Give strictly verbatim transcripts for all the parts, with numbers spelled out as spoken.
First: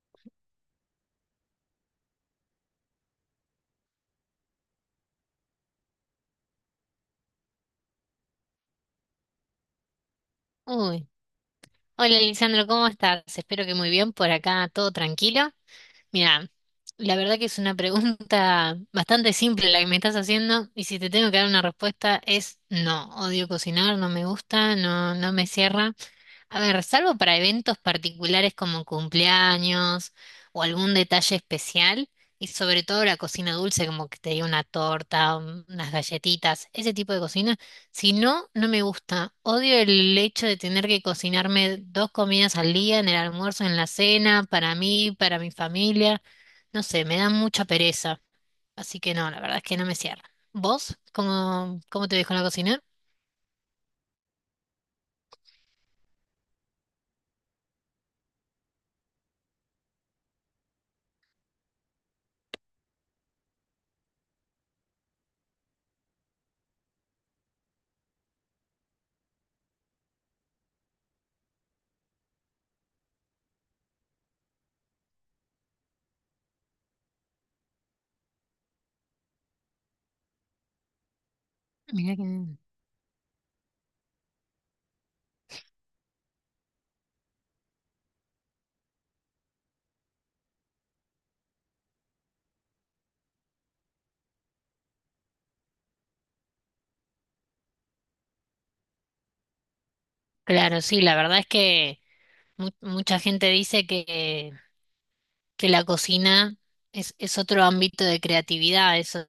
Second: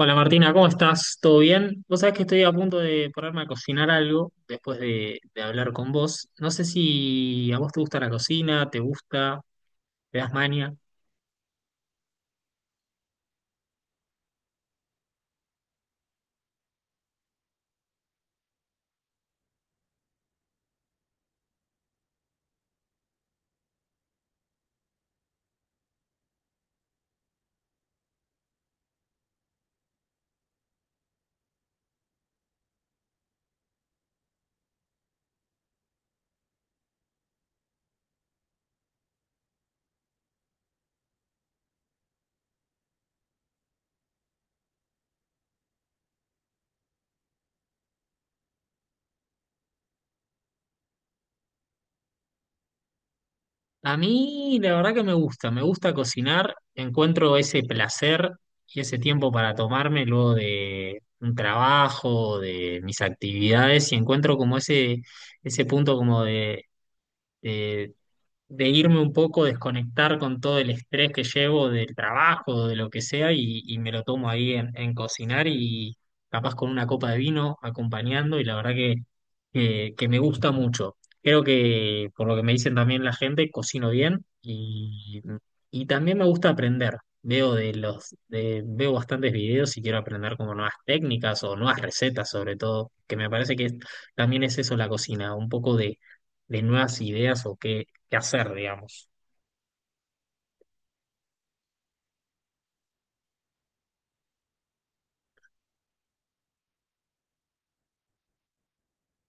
Hola Martina, ¿cómo estás? ¿Todo bien? Vos sabés que estoy a punto de ponerme a cocinar algo después de, de hablar con vos. No sé si a vos te gusta la cocina, te gusta, te das maña. Uy, hola Lisandro, ¿cómo estás? Espero que muy bien. Por acá, todo tranquilo. Mira, la verdad que es una pregunta bastante simple la que me estás haciendo, y si te tengo que dar una respuesta es no, odio cocinar, no me gusta, no, no me cierra. A ver, salvo para eventos particulares como cumpleaños o algún detalle especial, y sobre todo la cocina dulce, como que te diga una torta, un- unas galletitas, ese tipo de cocina, si no, no me gusta. Odio el hecho de tener que cocinarme dos comidas al día, en el almuerzo, en la cena, para mí, para mi familia. No sé, me da mucha pereza. Así que no, la verdad es que no me cierra. ¿Vos? ¿Cómo, cómo te ves con la cocina? A mí la verdad que me gusta, me gusta cocinar, encuentro ese placer y ese tiempo para tomarme luego de un trabajo, de mis actividades y encuentro como ese, ese punto como de, de irme un poco, desconectar con todo el estrés que llevo del trabajo, de lo que sea, y, y me lo tomo ahí en, en cocinar y capaz con una copa de vino acompañando, y la verdad que, que, que me gusta mucho. Creo que, Mira que... por lo que me dicen también la gente, cocino bien y, y también me gusta aprender. Veo de los, de- veo bastantes videos y quiero aprender como nuevas técnicas o nuevas recetas sobre todo, que me parece que es- también es eso la cocina, un poco de, de nuevas ideas o qué, qué hacer, digamos. Claro, sí, la verdad es que... Mu- mucha gente dice que, que la cocina es, es otro ámbito de creatividad. Eso.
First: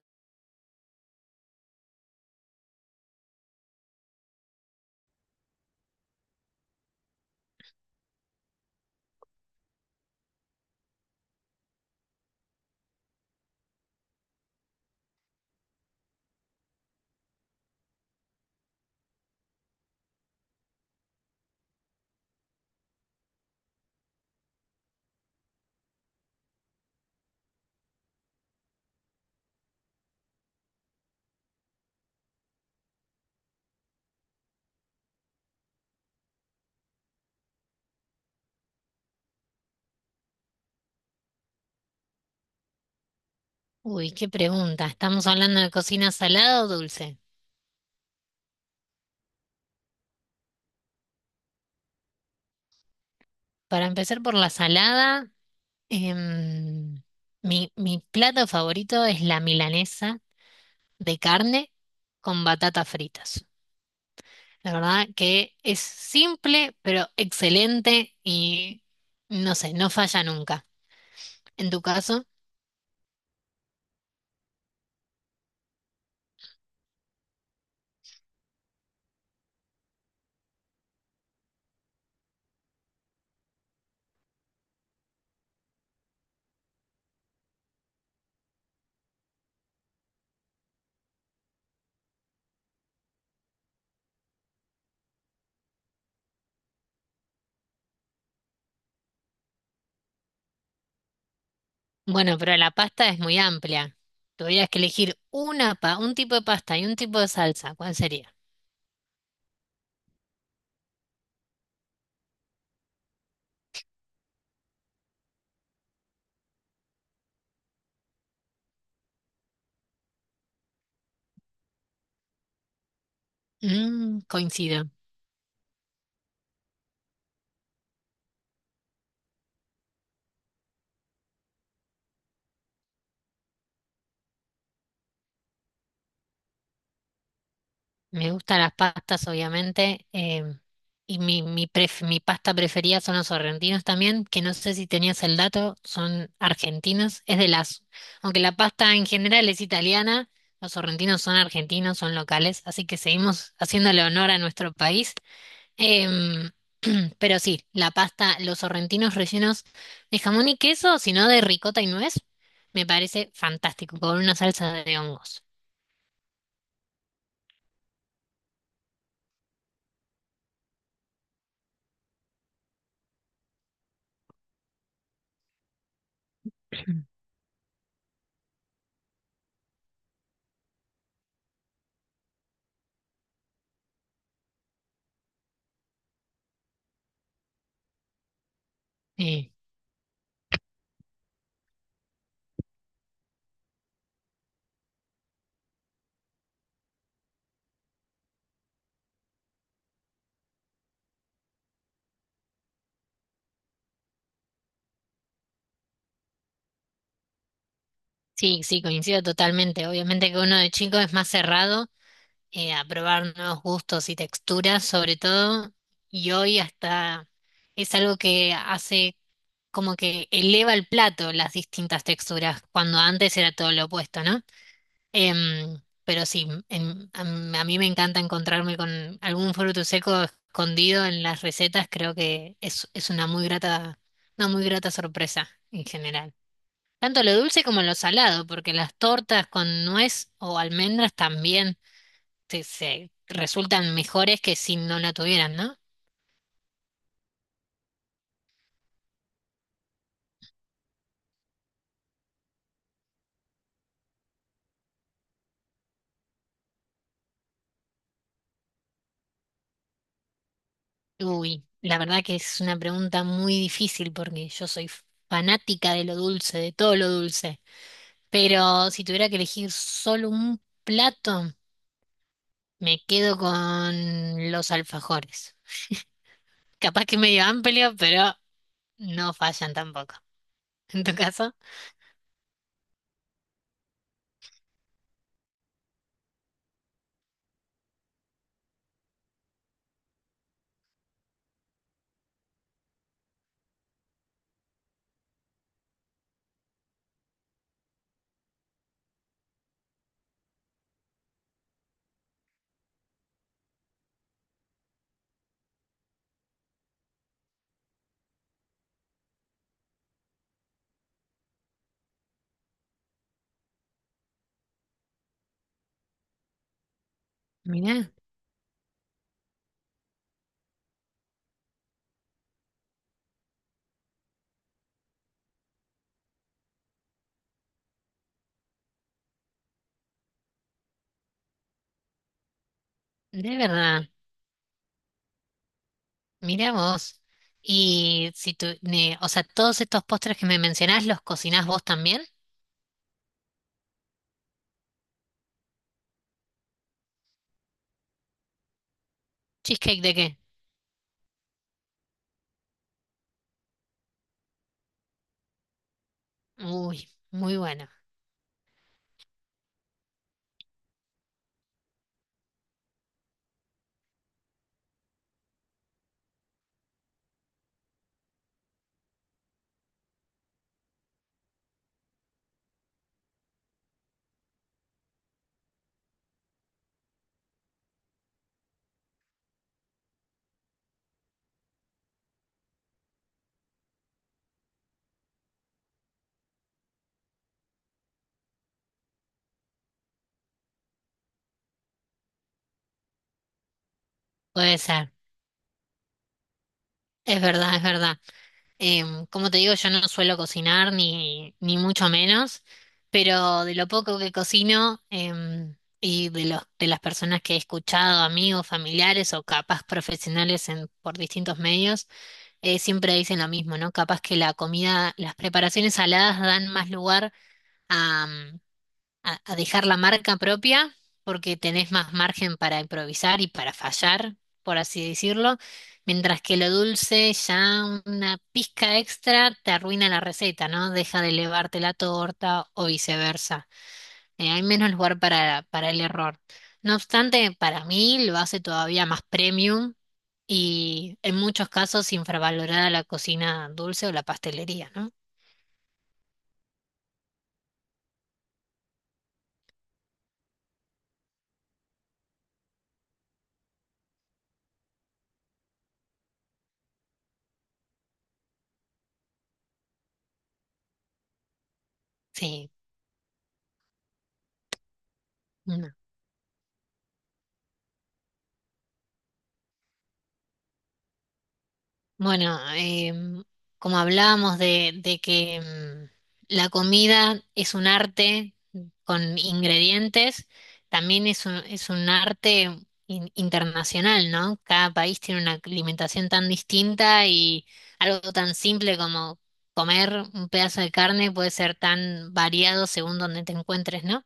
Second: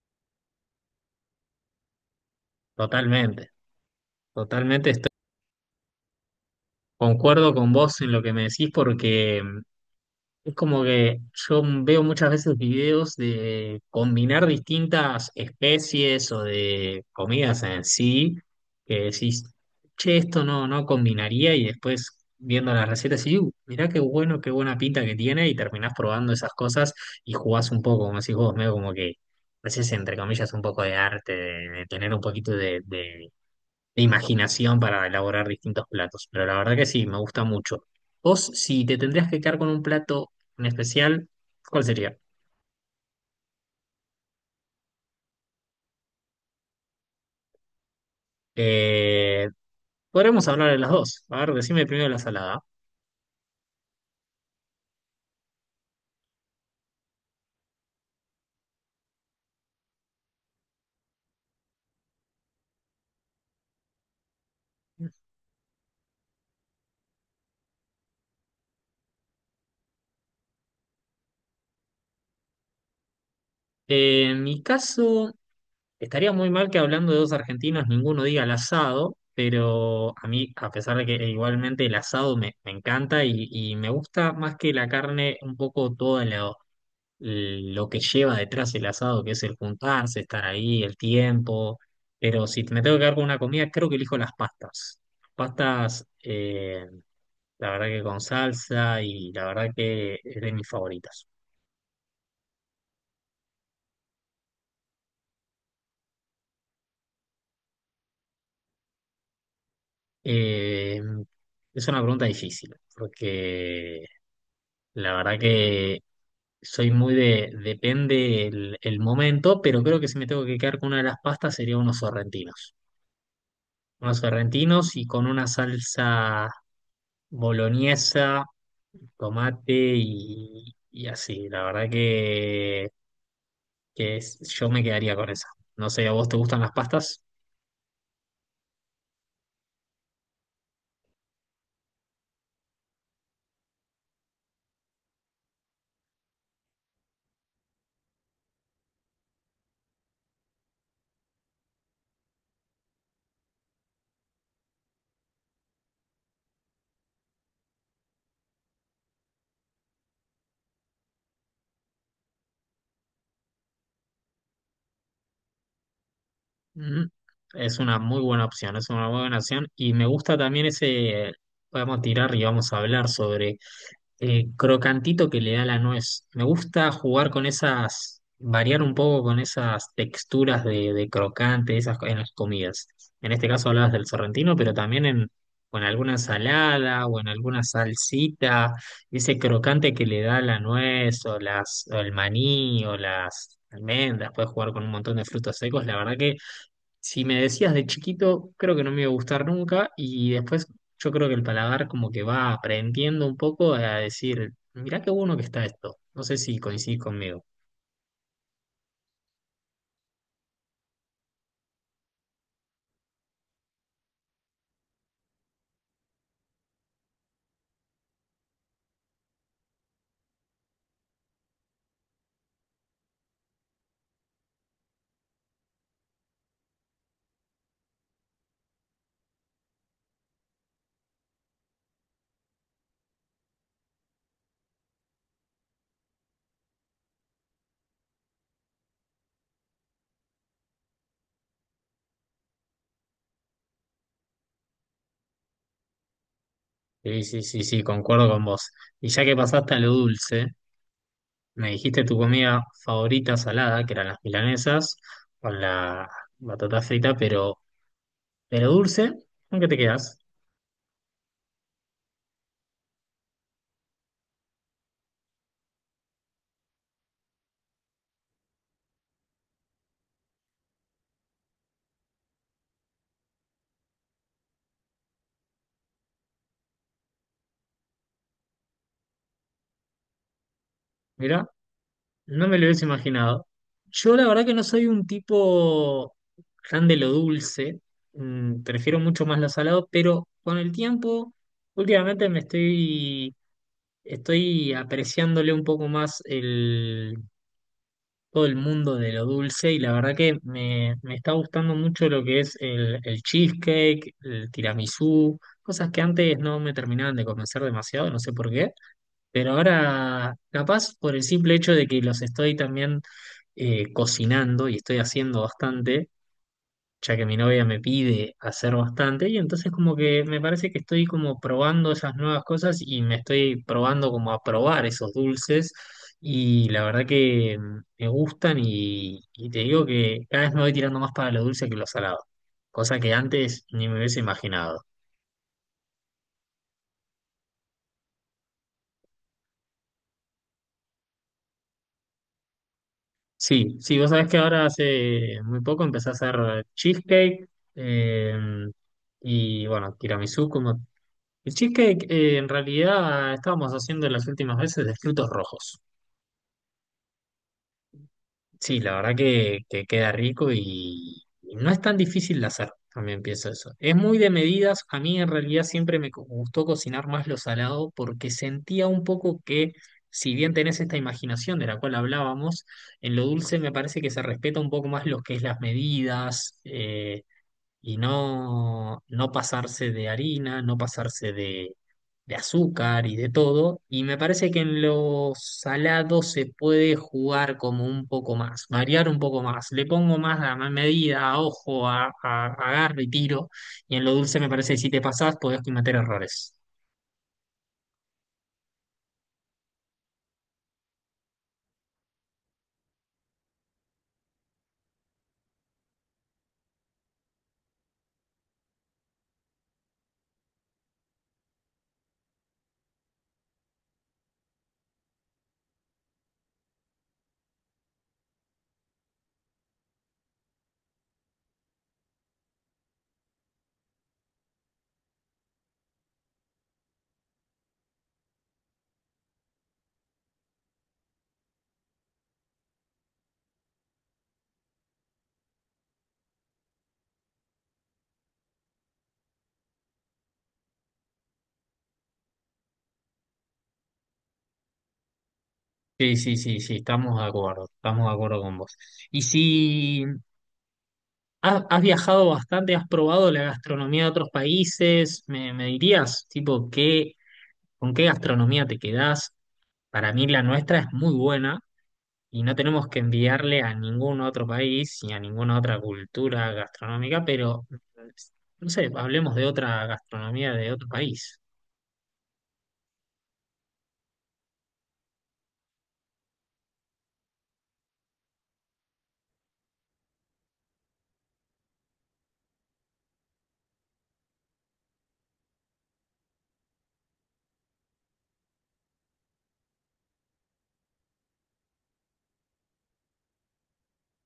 Totalmente, totalmente estoy, concuerdo con vos en lo que me decís porque mm, es como que yo veo muchas veces videos de combinar distintas especies o de comidas en sí, que decís, che, esto no, no combinaría y después viendo las recetas y "Uh, mirá qué bueno, qué buena pinta que tiene y terminás probando esas cosas y jugás un poco, como decís vos, medio como que haces entre comillas un poco de arte, de, de tener un poquito de, de de imaginación para elaborar distintos platos, pero la verdad que sí, me gusta mucho. Vos, si te tendrías que quedar con un plato en especial, ¿cuál sería? Uy, qué pregunta. ¿Estamos hablando de cocina salada o dulce? Eh, podremos hablar de las dos. A ver, decime primero la salada. Para empezar por la salada, em, mi, mi plato favorito es la milanesa de carne con batatas fritas. La verdad que es simple, pero excelente y no sé, no falla nunca. ¿En tu caso? Eh, en mi caso, estaría muy mal que hablando de dos argentinos ninguno diga el asado, pero a mí, a pesar de que eh, igualmente el asado me, me encanta y, y me gusta más que la carne un poco todo el la, lo que lleva detrás el asado, que es el juntarse, estar ahí, el tiempo. Pero si me tengo que quedar con una comida, creo que elijo las pastas. Pastas, eh, la verdad que con salsa y la verdad que es de mis favoritas. Bueno, pero la pasta es muy amplia. Tuvieras que elegir una pa- un tipo de pasta y un tipo de salsa. ¿Cuál sería? Eh, es una pregunta difícil, porque la verdad que soy muy de, depende el, el momento, pero creo que si me tengo que quedar con una de las pastas sería unos sorrentinos. Unos Mm, coincido. sorrentinos y con una salsa boloñesa tomate y, y así. La verdad que, que es- yo me quedaría con esa. No sé, ¿a vos te gustan las pastas? Me gustan las pastas, obviamente. Em, y mi, mi, pref- mi pasta preferida son los sorrentinos también, que no sé si tenías el dato, son argentinos. Es de las... Aunque la pasta en general es italiana, los sorrentinos son argentinos, son locales. Así que seguimos haciéndole honor a nuestro país. Em, pero sí, la pasta, los sorrentinos rellenos de jamón y queso, sino de ricota y nuez, me parece fantástico, con una salsa de hongos. Mm, es una muy buena opción, es una muy buena opción. Y me gusta también ese, podemos tirar y vamos a hablar sobre el crocantito que le da la nuez. Me gusta jugar con esas, variar un poco con esas texturas de, de crocante, esas co- en las comidas. En este caso hablabas del sorrentino, pero también en, o en alguna ensalada o en alguna salsita, ese Eh, crocante que le da la nuez o las, o el maní o las almendras, puedes jugar con un montón de frutos secos, la verdad que si me decías de chiquito, creo que no me iba a gustar nunca y después yo creo que el paladar como que va aprendiendo un poco a decir, mirá qué bueno que está esto. No sé si coincidís conmigo. sí, sí, coincido totalmente. Obviamente que uno de chico es más cerrado eh, a probar nuevos gustos y texturas, sobre todo, y hoy hasta es algo que hace como que eleva el plato las distintas texturas, cuando antes era todo lo opuesto, ¿no? Em, pero sí, em, a, m- a mí me encanta encontrarme con algún fruto seco escondido en las recetas, creo que es, es una muy grata, una muy grata sorpresa en general. Tanto lo dulce como lo salado, porque las tortas con nuez o almendras también se, se resultan mejores que si no la tuvieran, ¿no? Sí, sí, sí, sí, concuerdo con vos. Y ya que pasaste a lo dulce, me dijiste tu comida favorita salada, que eran las milanesas, con la batata frita, pero de lo dulce, ¿con qué te quedas? Uy, la verdad que es una pregunta muy difícil porque yo soy fanática de lo dulce, de todo lo dulce. Pero si tuviera que elegir solo un plato, me quedo con los alfajores. Capaz que medio amplio, pero no fallan tampoco. En tu Mirá, caso, no me lo hubiese imaginado. Yo la verdad que no soy un tipo tan de lo dulce, mm, prefiero mucho más lo salado, pero con el tiempo, últimamente me estoy, estoy apreciándole un poco más el, todo el mundo de lo dulce y la verdad que me, me está gustando mucho lo que es el, el cheesecake, el tiramisú, cosas que antes no me terminaban de convencer demasiado, no sé por qué. Pero ahora, capaz por el simple hecho de que los estoy también eh, cocinando y estoy haciendo bastante, ya que mi novia me mirá, pide hacer bastante, y entonces como que me parece que estoy como probando esas nuevas cosas y me estoy probando como a probar esos dulces. Y la verdad que mm, me gustan y, y te digo que cada vez me voy tirando más para lo dulce que lo salado, cosa que de antes ni me verdad, hubiese imaginado. mirá vos. Y si tú, ne- o sea, todos estos postres que me mencionás, ¿los cocinás vos también? Sí, sí, vos sabés que ahora hace muy poco empecé a hacer cheesecake eh, y bueno, ¿Cheesecake de qué? tiramisú como... El cheesecake eh, en realidad estábamos haciendo las últimas veces de frutos rojos. Uy, muy bueno. Sí, la verdad que, que queda rico y, y no es tan difícil de hacer, también pienso eso. Es muy de medidas, a mí en realidad siempre me co- gustó cocinar más lo salado porque sentía un poco que si bien tenés esta imaginación de la cual hablábamos, en lo dulce me parece que se respeta un poco más lo que es las medidas, eh, y no, no pasarse de harina, no pasarse de, de azúcar y de todo. Y me parece que en lo salado se puede jugar como un poco más, variar un poco más. Le pongo más a ma- medida, a ojo, a, a- agarro y tiro. Y en lo dulce me parece que Puede si te ser. pasás podés cometer errores. Es verdad, es verdad. Em, como te digo, yo no suelo cocinar ni, ni mucho menos, pero de lo poco que cocino, em, y de los, de las personas que he escuchado, amigos, familiares o capaz profesionales en, por distintos medios, eh, siempre dicen lo mismo, ¿no? Capaz que la comida, las preparaciones saladas dan más lugar a, a dejar la marca propia porque tenés más margen para improvisar y para fallar, por así decirlo, mientras que lo dulce ya una pizca extra te arruina la receta, ¿no? Deja de elevarte la torta o viceversa. Eh, hay menos lugar para, para el error. No obstante, para mí lo hace todavía más premium y en muchos casos infravalorada la cocina dulce o la pastelería, ¿no? Sí, sí, sí, sí, estamos de acuerdo, estamos de acuerdo con vos. Y si has, has viajado bastante, has probado la gastronomía de otros países, ¿me, me dirías, tipo, qué ¿con qué gastronomía te quedás? Para mí la nuestra es muy buena y no Sí. tenemos que enviarle a ningún otro país ni a ninguna otra cultura gastronómica, pero mm, no sé, hablemos de otra gastronomía de otro país. Bueno, em, como hablábamos de, de que em, la comida es un arte con ingredientes, también es un, es un arte in- internacional, ¿no? Cada país tiene una alimentación tan distinta, y algo tan simple como comer un pedazo de carne puede ser tan variado según donde te encuentres, ¿no?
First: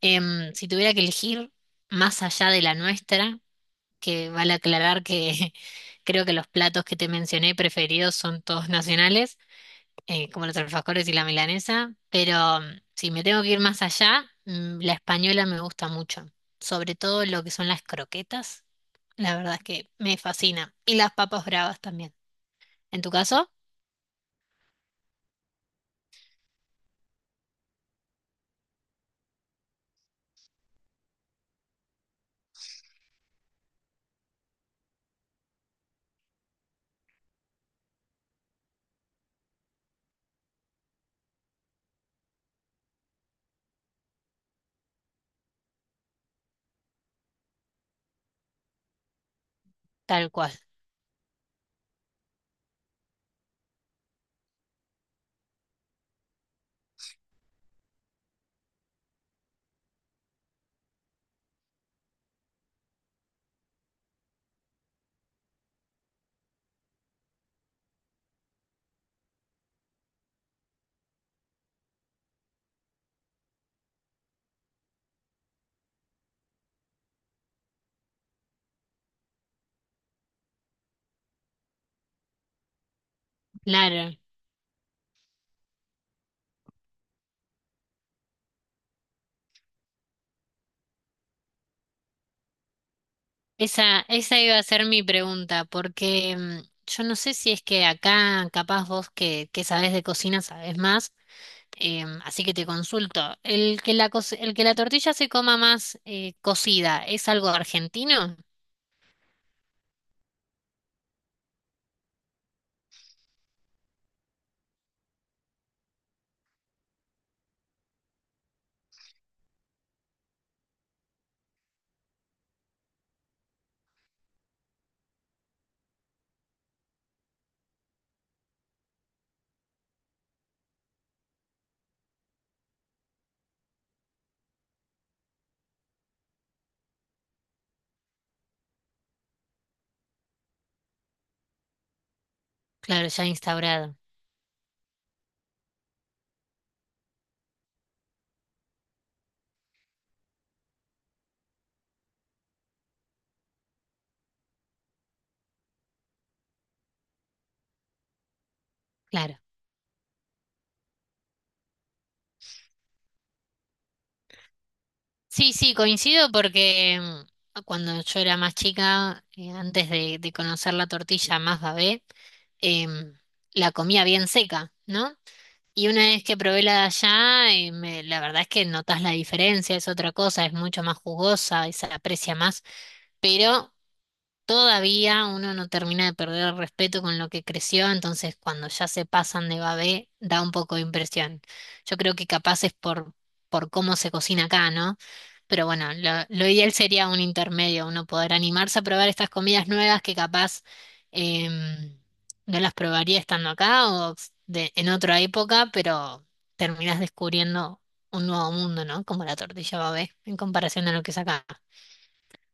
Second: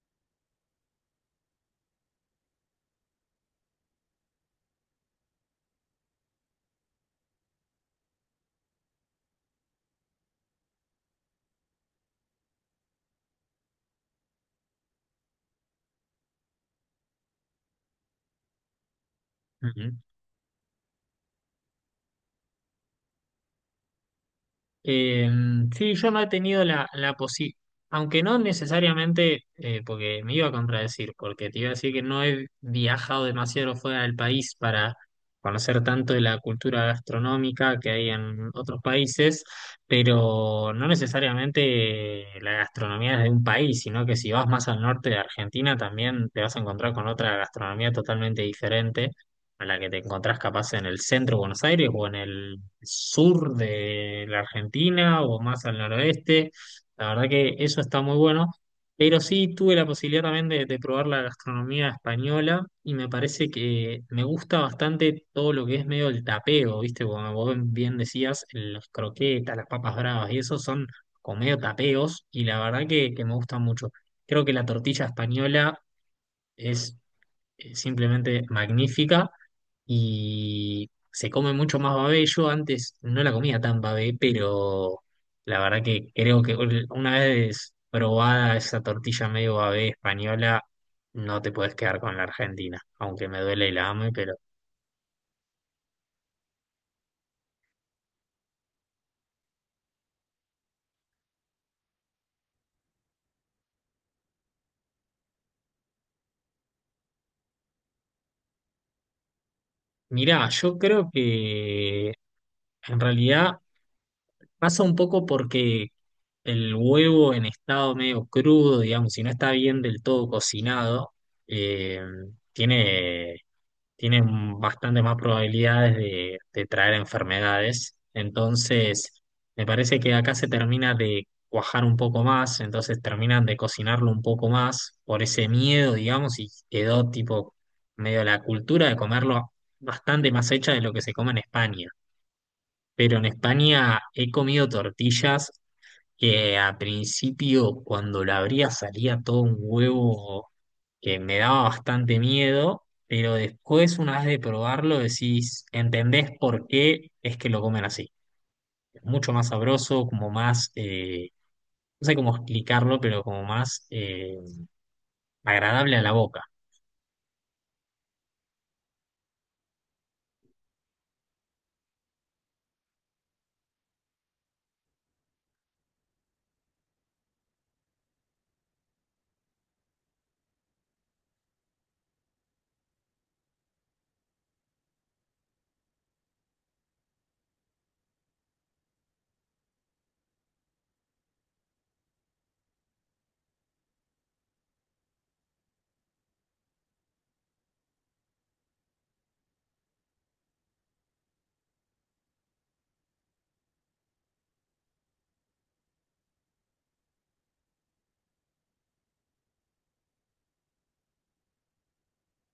Em, si tuviera que elegir más allá de la nuestra, que vale aclarar que creo que los platos que te mencioné preferidos son todos nacionales, eh, como los alfajores y la milanesa, pero mm, si me tengo que ir más allá, mm, la española me gusta mucho, sobre todo lo que son las croquetas, la verdad es que me fascina, y las papas bravas también. En tu caso, Eh, sí, yo no he tenido la, la posibilidad, aunque no necesariamente, eh, porque me iba a contradecir, porque te iba a decir que no he viajado demasiado fuera del país para conocer tanto de la cultura gastronómica que hay en otros países, pero no necesariamente la gastronomía es de un país, sino que si vas más al norte de Argentina también te vas a encontrar con otra gastronomía totalmente diferente a la que te tal encontrás cual. capaz en el centro de Buenos Aires o en el sur de la Argentina o más al noroeste. La verdad que eso está muy bueno. Pero sí tuve la posibilidad también de, de probar la gastronomía española y me parece que me gusta bastante todo lo que es medio el tapeo, ¿viste? Como vos bien decías, las croquetas, las papas bravas y eso son como medio tapeos y la verdad que, que me gusta mucho. Creo que la tortilla española es eh, simplemente magnífica y se come mucho más babé. Yo antes no la comía tan Claro, babé, pero la verdad que creo que ul- una vez probada esa tortilla medio babé española, no te puedes quedar con la Argentina, aunque me duele y la esa, ame, pero esa iba a ser mi pregunta, porque mm, yo no sé si es que acá, capaz vos que, que sabés de cocina, sabés más. Em, así que te consulto, ¿el que la, cos- el que la tortilla se coma más eh, cocida es algo argentino? mirá, yo creo que en realidad pasa un poco porque el huevo en estado medio crudo, digamos, si no está bien del todo cocinado, eh, tiene tienen bastante más probabilidades de, de traer enfermedades. Entonces, me parece que acá se termina de cuajar un poco más, entonces terminan de cocinarlo un poco más por ese miedo, digamos, y quedó tipo medio la cultura de comerlo bastante más hecha de lo que se come en España. Claro, Pero en ya instaurado, España he comido tortillas que a principio cuando la abría salía todo un huevo que me daba bastante miedo, pero después una vez de probarlo decís, entendés por qué es que lo comen así. Mucho claro. más sabroso, como más, eh, no sé cómo explicarlo, pero como más eh, Sí, sí, agradable a la coincido boca. porque em, cuando yo era más chica, eh, antes de, de conocer la tortilla más babé, em, la comía bien seca, ¿no? Y una vez que probé la de allá, eh, me- la verdad es que notas la diferencia, es otra cosa, es mucho más jugosa y se aprecia más, pero todavía uno no termina de perder el respeto con lo que creció, entonces cuando ya se pasan de babé da un poco de impresión. Yo creo que capaz es por, por cómo se cocina acá, ¿no? Pero bueno, lo, lo ideal sería un intermedio, uno poder animarse a probar estas comidas nuevas que capaz em, no las probaría estando acá o de- en otra época, pero terminás descubriendo un nuevo mundo, ¿no? Como la tortilla babé en comparación a lo que es acá.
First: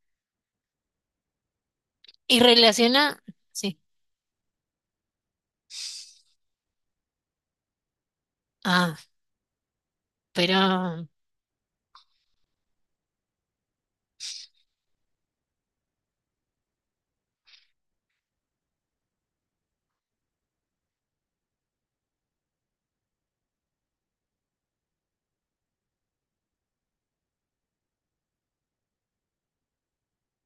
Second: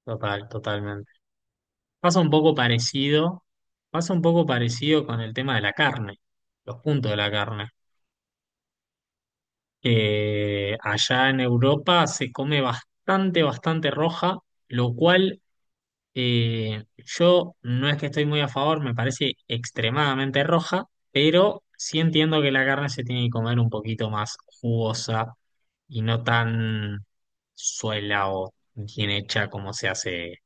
Total, totalmente. Pasa un Y poco relaciona... parecido, sí. pasa un poco parecido con el tema de la carne, los puntos de la carne. Ah. Pero, Eh, allá en Europa se come bastante, bastante roja, lo cual eh, yo no es que estoy muy a favor, me parece extremadamente roja, pero sí entiendo que la carne se tiene que comer un poquito más jugosa y no tan suela o bien hecha como se hace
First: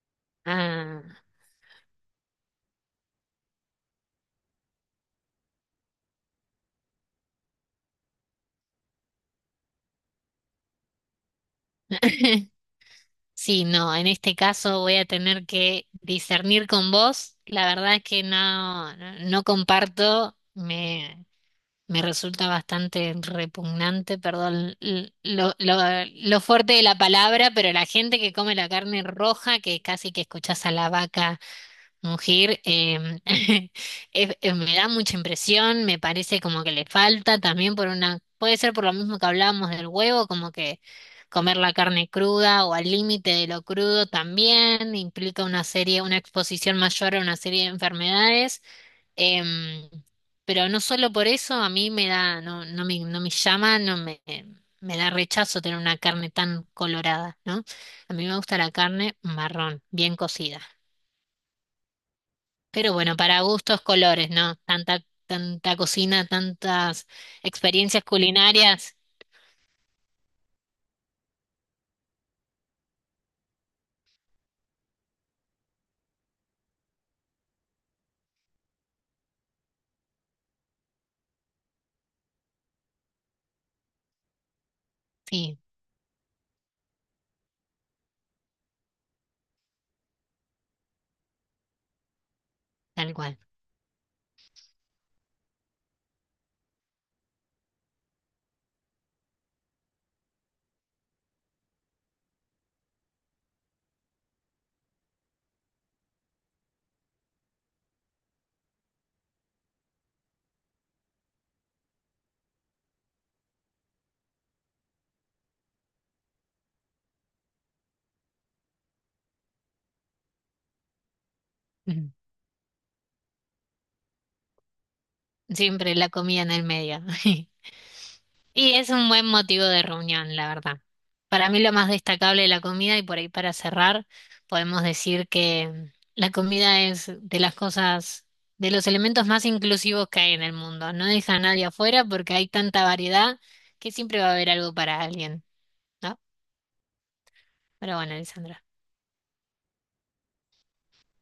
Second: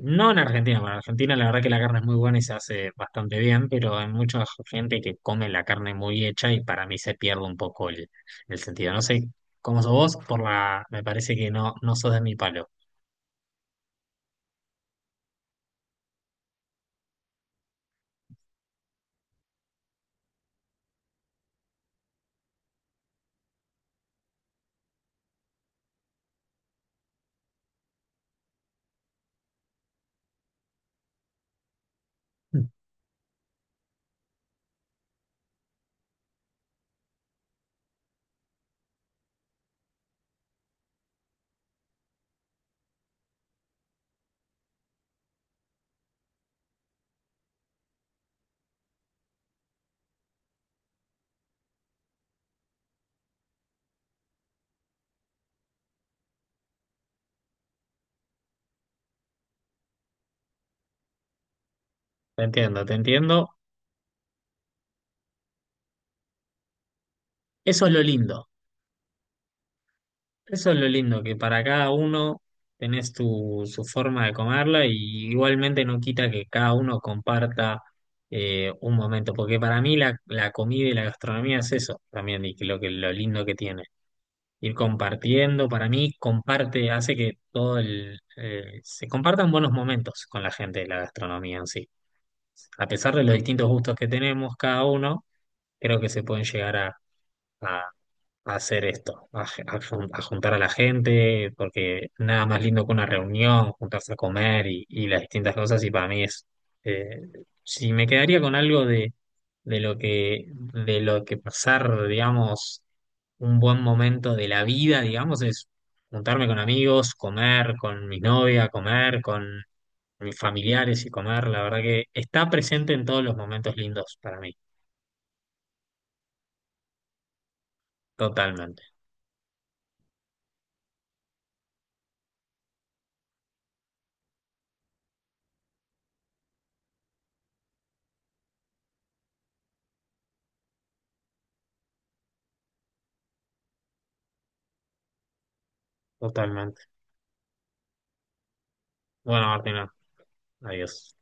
no en Argentina, bueno, en ah, Argentina la verdad que la carne es muy buena y se hace bastante bien, pero hay mucha gente que come la carne muy hecha y para mí se pierde un poco el, el sentido. No sé cómo sos vos, por la, me parece que no, no sos de mi palo. sí, no, en este caso voy a tener que discernir con vos. La verdad es que no, no, no comparto, me, me resulta bastante repugnante, perdón, l- lo, lo, lo fuerte de la palabra, pero la gente que come la carne roja, que casi que escuchás a la vaca. Mugir em, es- eh, me da mucha impresión, me parece como que le falta también por una, puede ser por lo mismo que hablábamos del huevo, como que comer la carne cruda o al límite de lo crudo también implica una serie, una exposición mayor a una serie de enfermedades. em, pero no solo por eso, a mí me da, no, no me, no me llama, no me, me da rechazo tener una carne tan colorada, ¿no? A mí me gusta la carne marrón, bien cocida. Te entiendo, te Pero bueno, para entiendo. gustos, colores, ¿no? Tanta, tanta cocina, tantas Eso es lo experiencias lindo, culinarias. eso es lo lindo, que para cada uno tenés tu, su forma de comerla y igualmente no quita que cada uno comparta eh, un momento, porque para mí la, la comida y la gastronomía es eso también, y que lo que, lo lindo que tiene. Ir Sí, compartiendo. Para mí, comparte, hace que todo el, eh, se compartan buenos momentos con la gente de la gastronomía en sí. A tal pesar de los cual. distintos gustos que tenemos cada uno, creo que se pueden llegar a, a a hacer esto, a, ge- a jun- a juntar a la gente, porque nada más lindo que una reunión, juntarse a comer y, y las distintas cosas, y para mí es, eh, si me quedaría con algo de, de lo que, de lo que pasar, digamos, un buen momento de la vida, digamos, es juntarme con amigos, comer con mi novia, comer con mis familiares y comer, la verdad que Ujú. está presente en todos los momentos lindos para mí, Siempre la comida en el medio. Y totalmente, es un buen motivo de reunión, la verdad. Para mí lo más destacable de la comida, y por ahí para cerrar, podemos decir que la comida es de las cosas, de los elementos más inclusivos que hay en el mundo. No deja a nadie afuera porque hay tanta variedad que siempre va a haber algo para alguien, ¿no? totalmente. Pero bueno, Alessandra. Bueno, Martina, adiós.